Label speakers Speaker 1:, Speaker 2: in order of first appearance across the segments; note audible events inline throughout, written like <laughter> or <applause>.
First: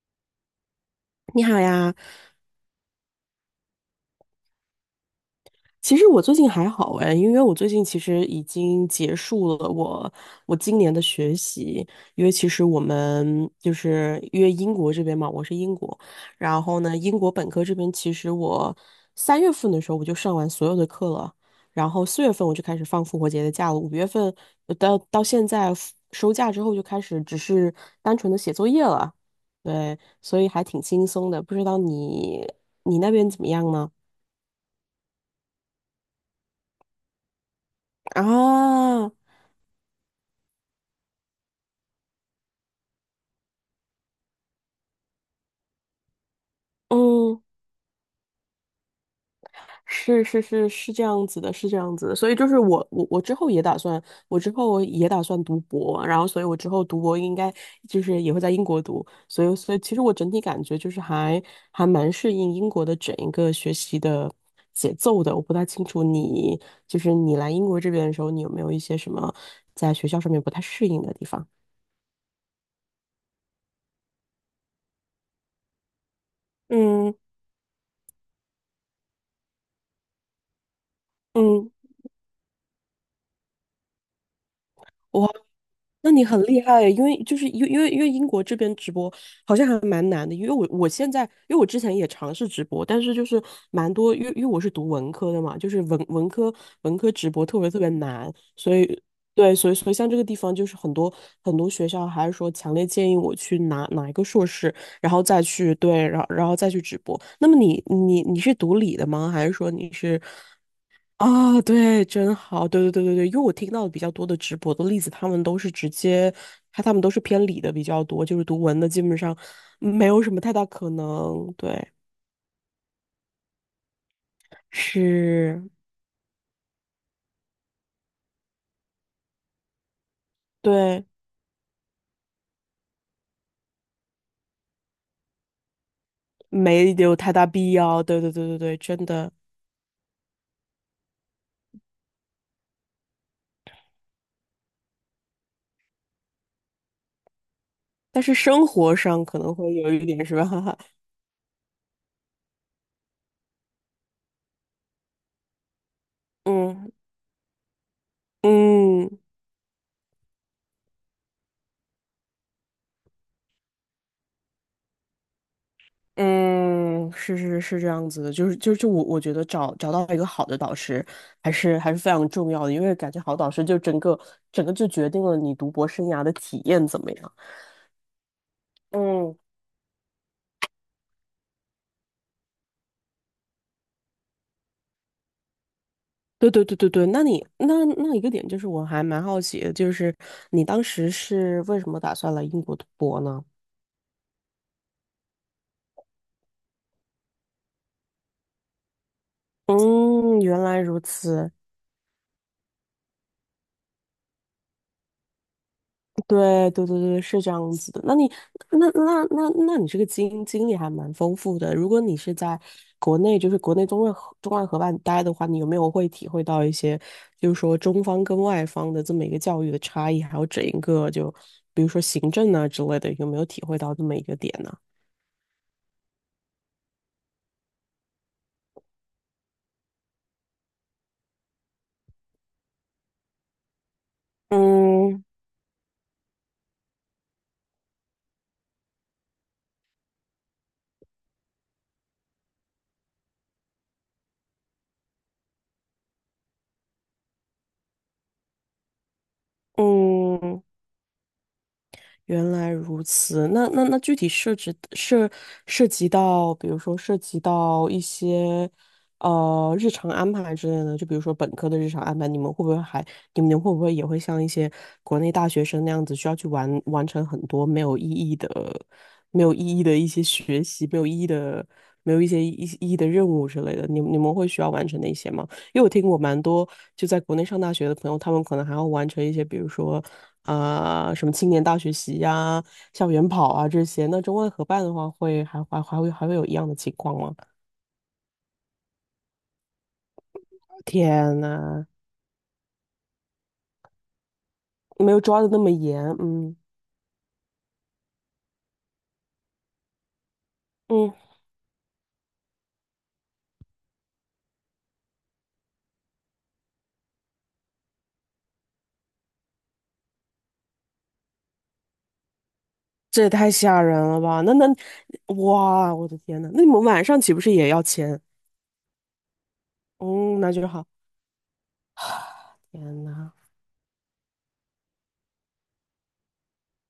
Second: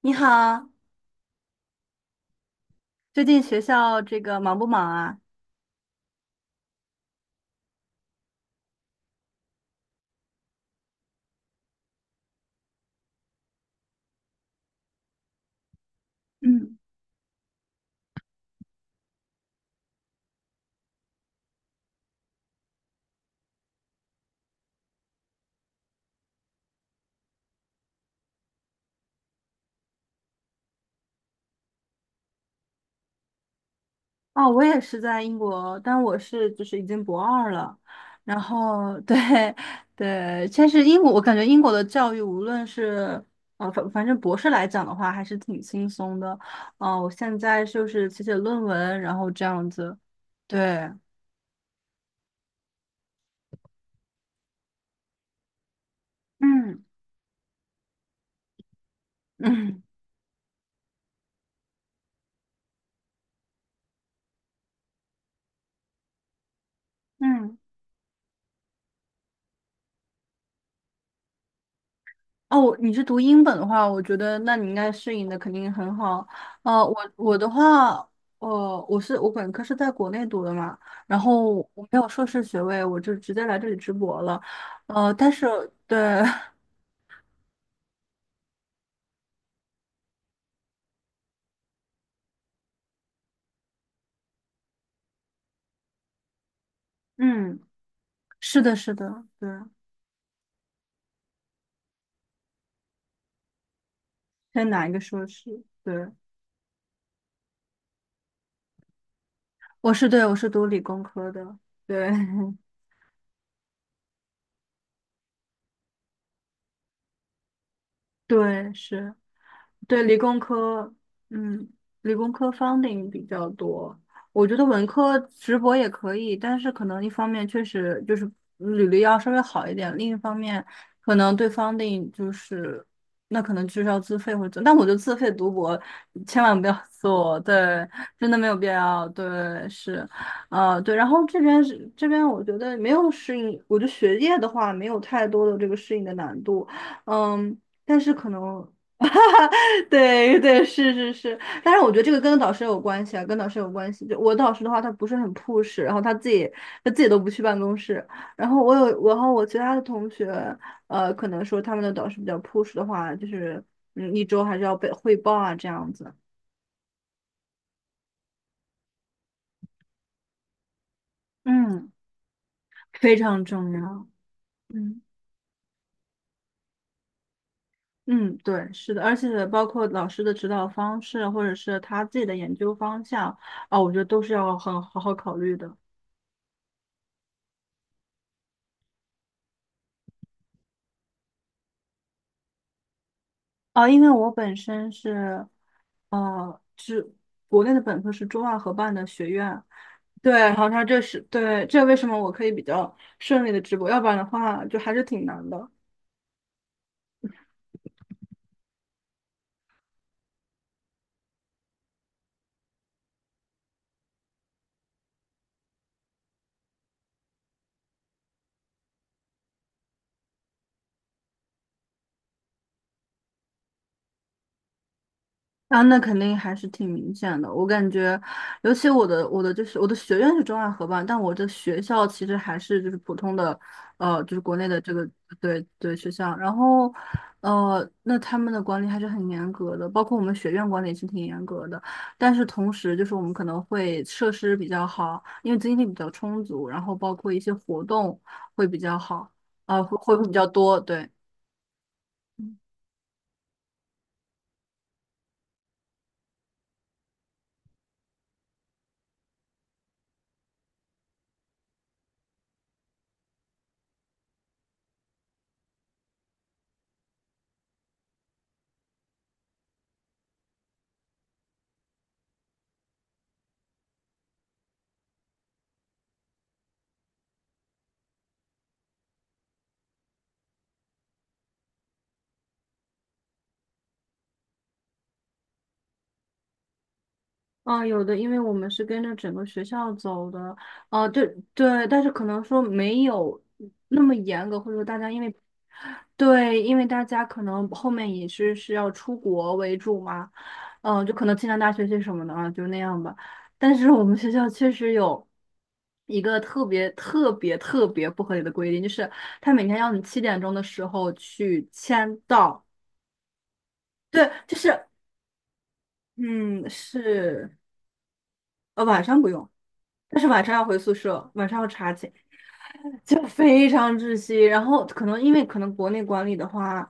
Speaker 1: 你好，
Speaker 2: 你好呀，
Speaker 1: 最近学校这个忙不忙啊？
Speaker 2: 其实我最近还好哎，因为我最近其实已经结束了我今年的学习，因为其实我们就是因为英国这边嘛，我是英国，然
Speaker 1: 嗯，
Speaker 2: 后呢，英国本科这边其实我三月份的时候我就上完所有的课了，然后四月份我就开始放复活节的假了，五月份到现在收假之后就开始只是单纯的写作业了，对，所以还挺轻松的，不知道你那边怎么样呢？
Speaker 1: 哦，我也是在英国，但就是已经博二了。然后
Speaker 2: 啊，
Speaker 1: 对 <laughs> 对，但是英国，我感觉英国的教育无论是呃反反正博士来讲的话，还是挺轻松的。哦，我现
Speaker 2: 嗯，
Speaker 1: 在就是写写论文，然后这样子。
Speaker 2: 是是是
Speaker 1: 对，
Speaker 2: 是这样子的，是这样子的，所以就是我之后也打算读博，然后所以我之
Speaker 1: 嗯
Speaker 2: 后读博应该就是也会在英国读，所以
Speaker 1: 嗯。
Speaker 2: 其实我整体感觉就是还蛮适应英国的整一个学习的节奏的，我不太清楚你就是你来
Speaker 1: 嗯
Speaker 2: 英国这边的时候，你有没有一些什么在学校上面不太适应的地方？
Speaker 1: 哦，你是读英本的话，我觉得那你应该适应的肯定很好。我
Speaker 2: 嗯。
Speaker 1: 我的话，我本科是在国内读的嘛，然后
Speaker 2: 嗯，
Speaker 1: 我没有硕士学位，我就直接来这里直博了。
Speaker 2: 我
Speaker 1: 但是
Speaker 2: 那
Speaker 1: 对，
Speaker 2: 你很厉害，因为就是因为因为因为英国这边直播好像还蛮难的，因为我之前也尝试直播，但是就是蛮多，因为我是读文科的嘛，就是文科
Speaker 1: <laughs>
Speaker 2: 直播特
Speaker 1: 嗯，
Speaker 2: 别特别难，
Speaker 1: 是的，
Speaker 2: 所以
Speaker 1: 是的，对，
Speaker 2: 对，所以像这个地方就是很多学校还是说强烈建议我去拿一个硕
Speaker 1: 在
Speaker 2: 士，
Speaker 1: 哪一个
Speaker 2: 然后
Speaker 1: 硕
Speaker 2: 再
Speaker 1: 士，
Speaker 2: 去对，
Speaker 1: 对，
Speaker 2: 然后再去直播。那么你是读理的吗？还是说你是？
Speaker 1: 对，我是读理工科的，
Speaker 2: 啊，对，
Speaker 1: 对
Speaker 2: 真好，对对对对对，因为我听到的比较多的直播的例子，他们都是直接，他们都是偏理的比较多，
Speaker 1: <laughs>，
Speaker 2: 就是读
Speaker 1: 对，
Speaker 2: 文的基
Speaker 1: 是。
Speaker 2: 本上
Speaker 1: 对，
Speaker 2: 没
Speaker 1: 理
Speaker 2: 有什
Speaker 1: 工
Speaker 2: 么太大可
Speaker 1: 科，
Speaker 2: 能，
Speaker 1: 嗯，
Speaker 2: 对，
Speaker 1: 理工科 funding 比较多。我觉得文科直
Speaker 2: 是，
Speaker 1: 博也可以，但是可能一方面确实就是履历要稍微好一点，另一方面
Speaker 2: 对，
Speaker 1: 可能对 funding 就是那可能就是要自费或者怎，但我觉得自费读博千万不要
Speaker 2: 没有太
Speaker 1: 做，
Speaker 2: 大必
Speaker 1: 对，
Speaker 2: 要，对
Speaker 1: 真
Speaker 2: 对
Speaker 1: 的没
Speaker 2: 对
Speaker 1: 有
Speaker 2: 对
Speaker 1: 必
Speaker 2: 对，真
Speaker 1: 要，
Speaker 2: 的，
Speaker 1: 对，是，啊，对。然后这边是这边，我觉得没有适应，我觉得学业的话没有太多的这个适应的难度，嗯。但是
Speaker 2: 但
Speaker 1: 可
Speaker 2: 是生
Speaker 1: 能
Speaker 2: 活上可
Speaker 1: <laughs>
Speaker 2: 能会有一点，是
Speaker 1: 对
Speaker 2: 吧？<laughs>
Speaker 1: 对，
Speaker 2: 哈
Speaker 1: 是是是，但是我觉得这个跟导师有关系啊，跟导师有关系。就我的导师的话，他不是很 push，然后他自己
Speaker 2: 嗯
Speaker 1: 都不去办公室。然后我有，然
Speaker 2: 嗯。
Speaker 1: 后我其他的同学，可能说他们的导师比较 push 的话，就是一周还是要被汇报啊，这样子，
Speaker 2: 嗯，是是是这样子的，就我觉得找到一个好的导师还是
Speaker 1: 嗯，
Speaker 2: 还是非常重要的，因为感
Speaker 1: 非
Speaker 2: 觉好
Speaker 1: 常
Speaker 2: 导师
Speaker 1: 重
Speaker 2: 就整
Speaker 1: 要。
Speaker 2: 个整个就
Speaker 1: 嗯。
Speaker 2: 决定了你读博生涯的体验怎么样。
Speaker 1: 嗯，对，是的，而
Speaker 2: 嗯，
Speaker 1: 且包括老师的指导方式，或者是他自己的研究方向啊，我觉得都是要很好好考虑的。
Speaker 2: 对对对对对，那你那一个点就是我还蛮好奇的，就是你当时是为什么打算来英国读博呢？
Speaker 1: 啊，因为我本身是哦，是国内的本科是中外合办的学院，对，
Speaker 2: 嗯，
Speaker 1: 然
Speaker 2: 原
Speaker 1: 后
Speaker 2: 来
Speaker 1: 它
Speaker 2: 如
Speaker 1: 这是
Speaker 2: 此。
Speaker 1: 对，这为什么我可以比较顺利的直播，要不然的话就还是挺难的。
Speaker 2: 对对对对，是这样子的。那你那那那那你这个经历还蛮丰富的。如果你是在国内，就是国内中外合办待的话，你有没有会体会到一些，就是说中方跟外方的这么一个教育的差异，还有整一个就比如说行政啊之类的，有没有体会到这么一个点呢？
Speaker 1: 啊，那肯定还是挺明显的。我感觉，尤其我的就是我的学院是中外合办，但我的学校其实还是就是普通的，就是国内的这个
Speaker 2: 嗯
Speaker 1: 对学校。然后，那他们的管理还是很严格的，包括我们学院管理也是挺严格的。但是同时，就是我们可能会设施比较好，因为经费比较充足，然后包括一些活动会比较好，啊，会比较
Speaker 2: 嗯，
Speaker 1: 多，对。
Speaker 2: 原来如此，那具体涉及到，比如说涉及到一些日常安排之类的，就比如说本科的日常安排，你们会不会也会像一些国内大学生那样子，需要去完成很多没有意义的一些学习，没有意义的、没有一些意义的任务之类的？你们会需要完成那些吗？因为我听过蛮多就在国内上大学的朋友，他们可能还要完成一些，比如说什么青年大学习呀、校园跑啊这些。那中外合办的话会，还会有一样的情况吗？
Speaker 1: 啊，有的，因为我们是跟着整个学校走的，啊，对
Speaker 2: 天
Speaker 1: 对，
Speaker 2: 呐，
Speaker 1: 但是可能说没有那么严格，或者说大家
Speaker 2: 没
Speaker 1: 因
Speaker 2: 有
Speaker 1: 为，
Speaker 2: 抓的那么严，嗯
Speaker 1: 对，因为大家可能后面也是要出国为主嘛，嗯，就
Speaker 2: 嗯，
Speaker 1: 可能清华大学些什么的啊，就那样吧。但是我们学校确实有一个特别特别特别不合理的规定，就是他每天要你七点钟的时候去签到，
Speaker 2: 这也太吓人了
Speaker 1: 对，
Speaker 2: 吧？
Speaker 1: 就是
Speaker 2: 哇，我的天呐，那你
Speaker 1: 嗯
Speaker 2: 们晚上岂不是
Speaker 1: 是
Speaker 2: 也要签？
Speaker 1: 呃晚上不用。但是
Speaker 2: 嗯，
Speaker 1: 晚
Speaker 2: 那
Speaker 1: 上要
Speaker 2: 就
Speaker 1: 回
Speaker 2: 好。
Speaker 1: 宿舍，晚上要查寝。
Speaker 2: 天
Speaker 1: 就
Speaker 2: 呐，
Speaker 1: 非常窒息。然后可能因为可能国内管理的话，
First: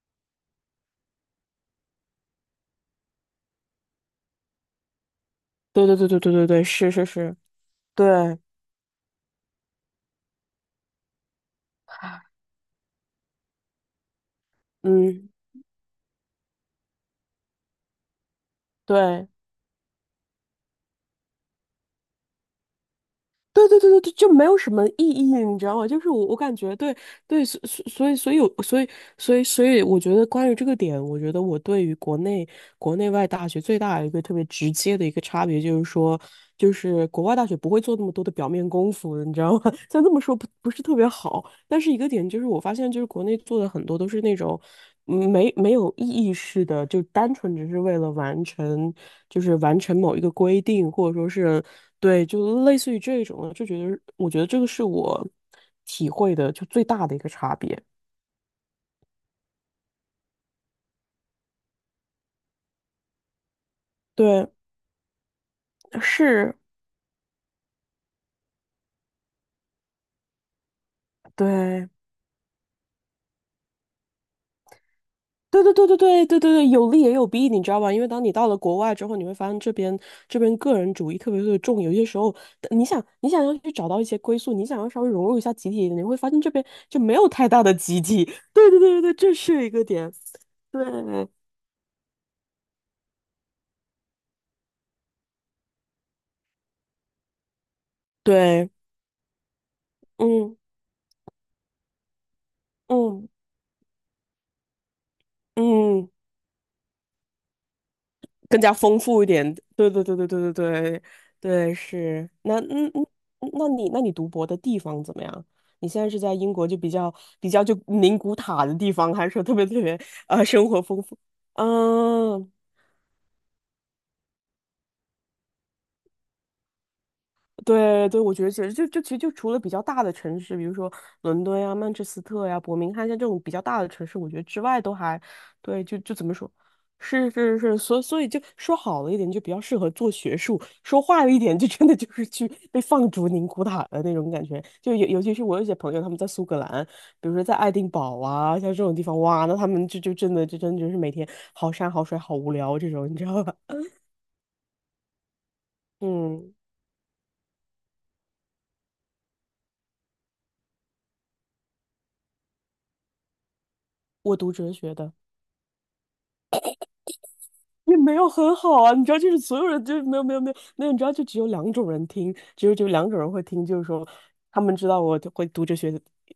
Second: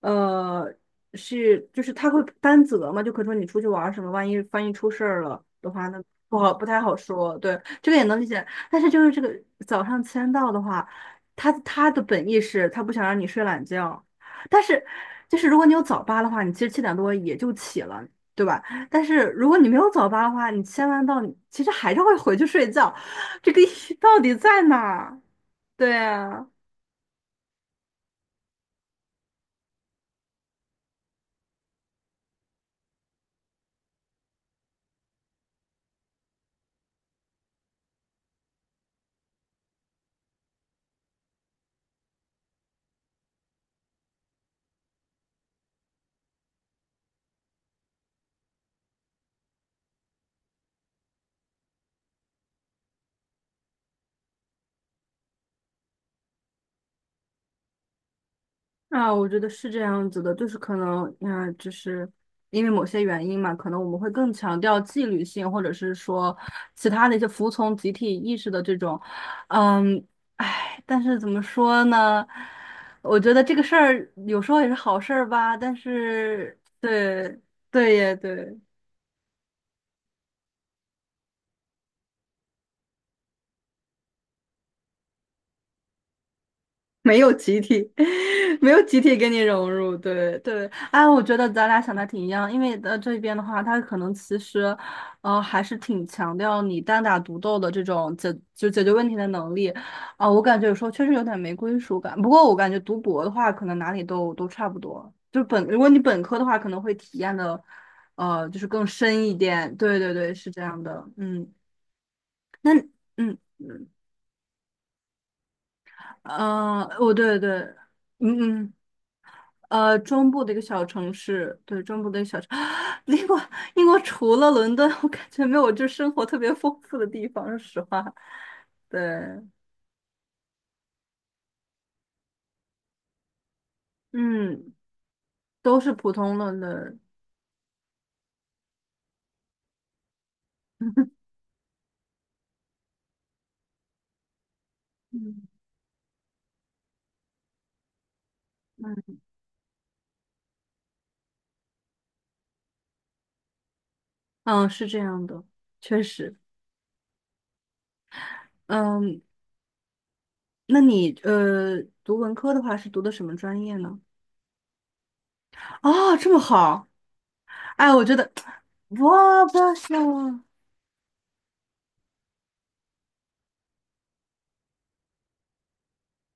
Speaker 1: 呃，是就是他会担责嘛，就可以说你出去玩儿什么，万一出事儿了的
Speaker 2: 对
Speaker 1: 话，
Speaker 2: 对
Speaker 1: 那
Speaker 2: 对对对
Speaker 1: 不
Speaker 2: 对
Speaker 1: 好，不
Speaker 2: 对，
Speaker 1: 太
Speaker 2: 是
Speaker 1: 好
Speaker 2: 是是，
Speaker 1: 说。对，这个也能理
Speaker 2: 对，
Speaker 1: 解。但是就是这个早上签到的话，他的本意是他不想让你睡懒觉，但是
Speaker 2: 嗯
Speaker 1: 就是如果你有早八的话，你其实七点多也就起了。对吧？但是
Speaker 2: 对。
Speaker 1: 如果你没有早八的话，你签完到，你其实还是会回去睡觉，这个意
Speaker 2: 对对对
Speaker 1: 义
Speaker 2: 对对，
Speaker 1: 到
Speaker 2: 就
Speaker 1: 底
Speaker 2: 没有
Speaker 1: 在
Speaker 2: 什
Speaker 1: 哪
Speaker 2: 么意
Speaker 1: 儿？
Speaker 2: 义，你知道吗？
Speaker 1: 对
Speaker 2: 就是我
Speaker 1: 啊，
Speaker 2: 感觉对对，所以，我觉得关于这个点，我觉得我对于国内外大学最大的一个特别直接的一个差别，就是说，就是国外大学不会做那么多的表面功夫，你知道吗？<laughs> 虽然这么说不是特别好，但是一个点就是，我发现就是国内做的很多都是那种没有意义式的，就单纯只是为了完成，就是完成某一个规定，或者说是对，就类似于这种的，就觉得我觉得这个是我体会的就最大的一个差别。
Speaker 1: 啊，我觉得是这样子的，就是可能，啊，就是因为某些原因嘛，可能我们会更
Speaker 2: 对，
Speaker 1: 强调纪律性，或者是说
Speaker 2: 是，
Speaker 1: 其他的一些服从集体意识的这种，嗯，哎，但是怎么说
Speaker 2: 对，
Speaker 1: 呢？我觉得这个事儿有时候也是好事儿吧，
Speaker 2: 对对
Speaker 1: 但
Speaker 2: 对对对对对
Speaker 1: 是
Speaker 2: 对，有利也有
Speaker 1: 对，
Speaker 2: 弊，你知道吧？
Speaker 1: 对
Speaker 2: 因为
Speaker 1: 耶，
Speaker 2: 当你到了
Speaker 1: 对。
Speaker 2: 国外之后，你会发现这边个人主义特别特别重，有些时候你想要去找到一些归宿，你想要稍微融入一下集体，你会发现这边就没
Speaker 1: 没
Speaker 2: 有
Speaker 1: 有
Speaker 2: 太
Speaker 1: 集
Speaker 2: 大的
Speaker 1: 体，
Speaker 2: 集体。<laughs>
Speaker 1: <laughs>
Speaker 2: 对
Speaker 1: 没
Speaker 2: 对
Speaker 1: 有集
Speaker 2: 对对对，
Speaker 1: 体跟
Speaker 2: 这
Speaker 1: 你
Speaker 2: 是
Speaker 1: 融
Speaker 2: 一个
Speaker 1: 入，
Speaker 2: 点。
Speaker 1: 对对，
Speaker 2: 对
Speaker 1: 哎，我觉得咱俩想的挺一样，因为这边的话，他可能其实，还是挺强调你单打独斗的这种
Speaker 2: 对，
Speaker 1: 解决问题的能力，啊，我
Speaker 2: 嗯
Speaker 1: 感觉有时候确实有点没归属感。不过我感觉读博
Speaker 2: 嗯
Speaker 1: 的话，可能哪里都差不多，就如果你
Speaker 2: 嗯嗯，
Speaker 1: 本科的话，可能会体验的，就
Speaker 2: 更
Speaker 1: 是
Speaker 2: 加
Speaker 1: 更
Speaker 2: 丰富
Speaker 1: 深
Speaker 2: 一
Speaker 1: 一
Speaker 2: 点。
Speaker 1: 点。
Speaker 2: 对
Speaker 1: 对
Speaker 2: 对
Speaker 1: 对
Speaker 2: 对对
Speaker 1: 对，是
Speaker 2: 对对
Speaker 1: 这样
Speaker 2: 对
Speaker 1: 的，嗯，
Speaker 2: 对，是。那
Speaker 1: 那
Speaker 2: 嗯嗯，
Speaker 1: 嗯
Speaker 2: 嗯那
Speaker 1: 嗯，
Speaker 2: 你那你读博的地方怎么样？你现在是在英国就比较
Speaker 1: 对
Speaker 2: 比
Speaker 1: 对，
Speaker 2: 较就宁古
Speaker 1: 嗯
Speaker 2: 塔
Speaker 1: 嗯，
Speaker 2: 的地方，还是说特别特别
Speaker 1: 中部的一个
Speaker 2: 生活
Speaker 1: 小
Speaker 2: 丰
Speaker 1: 城
Speaker 2: 富？
Speaker 1: 市，对，中部的一个小城，
Speaker 2: 嗯
Speaker 1: <gasps> <sucks teeth> 英国，英国除了伦敦，我感觉没有就生活特别丰富的地方，说实话，
Speaker 2: 对对，我觉得其实就
Speaker 1: 对，
Speaker 2: 就其实就除了比较大的城市，比如说伦敦呀、曼彻斯特呀、伯明翰像这种比较大的城市，我觉得之
Speaker 1: 嗯，
Speaker 2: 外都还
Speaker 1: 都
Speaker 2: 对，
Speaker 1: 是
Speaker 2: 就
Speaker 1: 普
Speaker 2: 就怎么
Speaker 1: 通
Speaker 2: 说，
Speaker 1: 了的，
Speaker 2: 是是是，所以就说好了一点，就比较适合做学术；说坏
Speaker 1: <laughs>
Speaker 2: 了一点，就真的就是去被放逐宁古塔的那种感觉。就尤其是
Speaker 1: 嗯
Speaker 2: 我有些朋友他们在苏格兰，比如说在爱丁堡啊，像这种地方，
Speaker 1: 嗯
Speaker 2: 哇，那他们就真的就是每天好山好水好无聊这种，你知道吧？<laughs>
Speaker 1: 嗯，是这样的，确实，
Speaker 2: 嗯，
Speaker 1: 嗯，那你读文科的话是读的什么专业呢？
Speaker 2: 我读哲学的。
Speaker 1: 啊，这么好，哎，
Speaker 2: 也
Speaker 1: 我
Speaker 2: 没
Speaker 1: 觉
Speaker 2: 有
Speaker 1: 得
Speaker 2: 很好啊，
Speaker 1: <tsk>，
Speaker 2: 你知道，就是
Speaker 1: 哇，
Speaker 2: 所有
Speaker 1: 不
Speaker 2: 人就是没有没有
Speaker 1: 行，
Speaker 2: 没有没有，你知道，就只有两种人听，只有两种人会听，就是说他们知道我会读哲学，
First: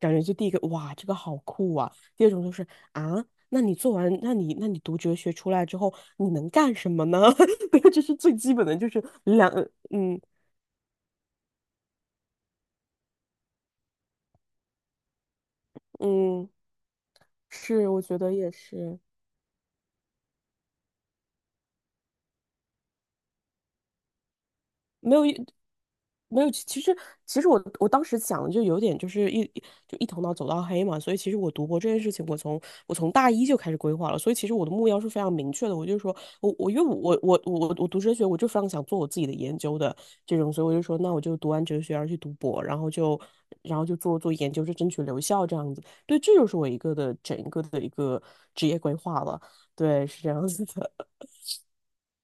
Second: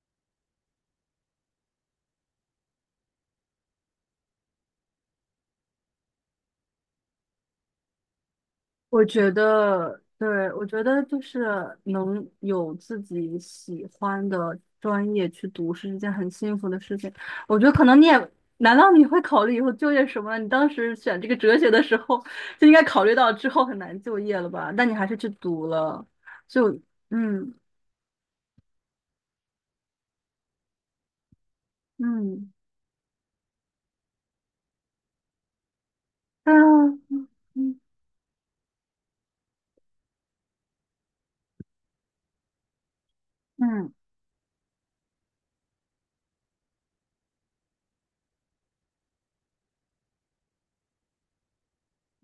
Speaker 2: 感觉就第一个哇，这个好酷啊，第二种就是啊，那你做完，那你读哲学出来之后，你能干什么呢？<laughs> 对，这是最基本的，就是
Speaker 1: 我觉得，
Speaker 2: 嗯
Speaker 1: 对，我觉得就是能有自己喜欢的专业去读是一件很
Speaker 2: 嗯，
Speaker 1: 幸福的事情。我觉得可
Speaker 2: 是，
Speaker 1: 能
Speaker 2: 我
Speaker 1: 你也，
Speaker 2: 觉得也
Speaker 1: 难道
Speaker 2: 是，
Speaker 1: 你会考虑以后就业什么？你当时选这个哲学的时候，就应该考虑到之后很难就业了吧？但你还
Speaker 2: 没
Speaker 1: 是
Speaker 2: 有
Speaker 1: 去
Speaker 2: 一
Speaker 1: 读了，
Speaker 2: 没有，其
Speaker 1: 就
Speaker 2: 其实其实
Speaker 1: 嗯
Speaker 2: 我当时想的就有点就是一头脑走到黑嘛，所以其实我读博这件事情，我
Speaker 1: 嗯，
Speaker 2: 从我从大一就开始规划了，所以其实我的目标是非常明确的，我就说我
Speaker 1: 但
Speaker 2: 我因为我
Speaker 1: 嗯
Speaker 2: 我我我
Speaker 1: 嗯
Speaker 2: 我读哲学，我就非常想做我自己的研究的这种，所以我就说那我就读完哲学，然后去读博，然后就然后
Speaker 1: 嗯。
Speaker 2: 就做做研究，就争取留校这样子，对，这就是我一个的整个的一个职业规划了，对，是这样子的，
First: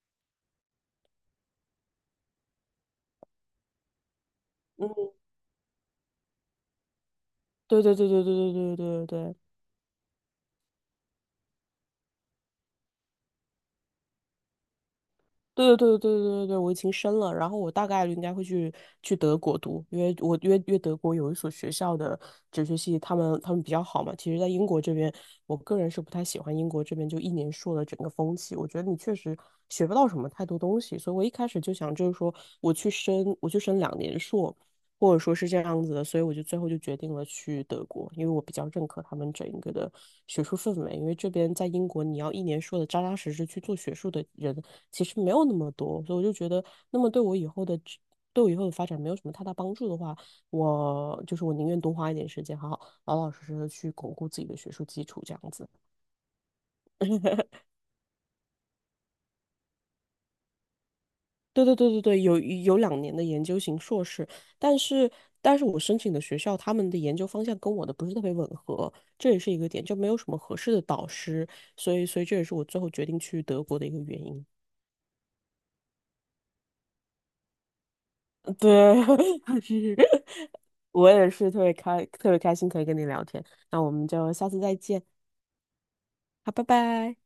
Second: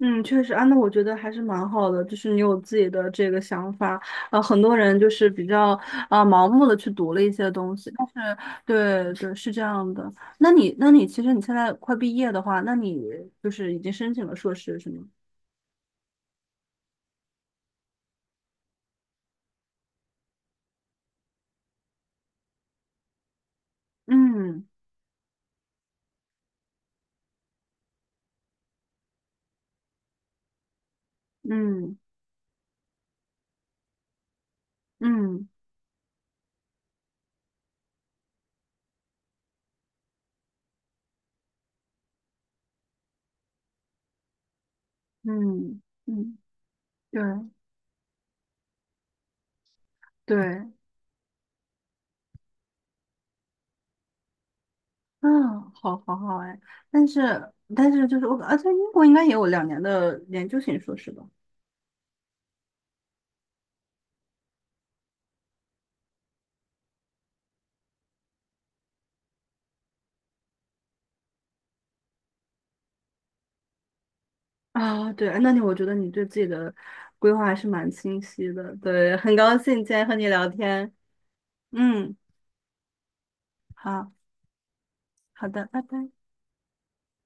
Speaker 1: 嗯，确实啊，那我觉得还是蛮好的，就是你有自己的这个想法，啊。很多人就
Speaker 2: 嗯，
Speaker 1: 是比较啊，盲目的去读了一些东
Speaker 2: 对
Speaker 1: 西，
Speaker 2: 对
Speaker 1: 但
Speaker 2: 对对对
Speaker 1: 是
Speaker 2: 对对对
Speaker 1: 对对
Speaker 2: 对。
Speaker 1: 是这样的。那你其实你现在快毕业的话，那你就是已经申请了硕士是吗？
Speaker 2: 对对对对对对，对，我已经申了，然后我大概率应该会去德国读，因为我约为因为德国有一所学校的哲学系，他们比较好嘛。其实，在英
Speaker 1: 嗯
Speaker 2: 国这边，我个人是不太喜欢英国这边就一年硕的整个风气，我觉得你确实学不到什么太多东西，所以我一开始就想
Speaker 1: 嗯
Speaker 2: 就是说我去申两年硕，或者说
Speaker 1: 嗯
Speaker 2: 是这样子的，所以我就最后就决定了去德国，因为我比较认可他们整一个的学术氛围。因为这边在英国，你要一年说的扎扎实实去做学术的人，其实没有那么
Speaker 1: 嗯
Speaker 2: 多，所以我就
Speaker 1: 嗯，
Speaker 2: 觉得，那么
Speaker 1: 对
Speaker 2: 对我以后的职对我以后的发展没有什么太大帮助的话，
Speaker 1: 对，
Speaker 2: 我就是我宁愿多花一点时间，好好老老实实的去巩固自己的学术基础，这样子。
Speaker 1: 嗯，好好好哎，但是
Speaker 2: <laughs>
Speaker 1: 但是就是我，而且英国应该也有两年的研究型硕士吧。
Speaker 2: 对对对对对，有两年的研究型硕士，但是但是我申请的学校他们的研究方向跟我的不是特别吻合，这也是一个点，就没有什么合适的导师，所以这也是我最后决定去德国的一个原因。
Speaker 1: 啊，对，我觉得你对自己的规划还是蛮清晰的，
Speaker 2: 对，
Speaker 1: 对，很高
Speaker 2: <laughs>
Speaker 1: 兴今
Speaker 2: 是，
Speaker 1: 天和你聊天，
Speaker 2: 我也是特别开，
Speaker 1: 嗯，
Speaker 2: 特别开心可以跟你聊天。那我们
Speaker 1: 好，
Speaker 2: 就下次再见，
Speaker 1: 好的，拜拜。
Speaker 2: 好，拜拜。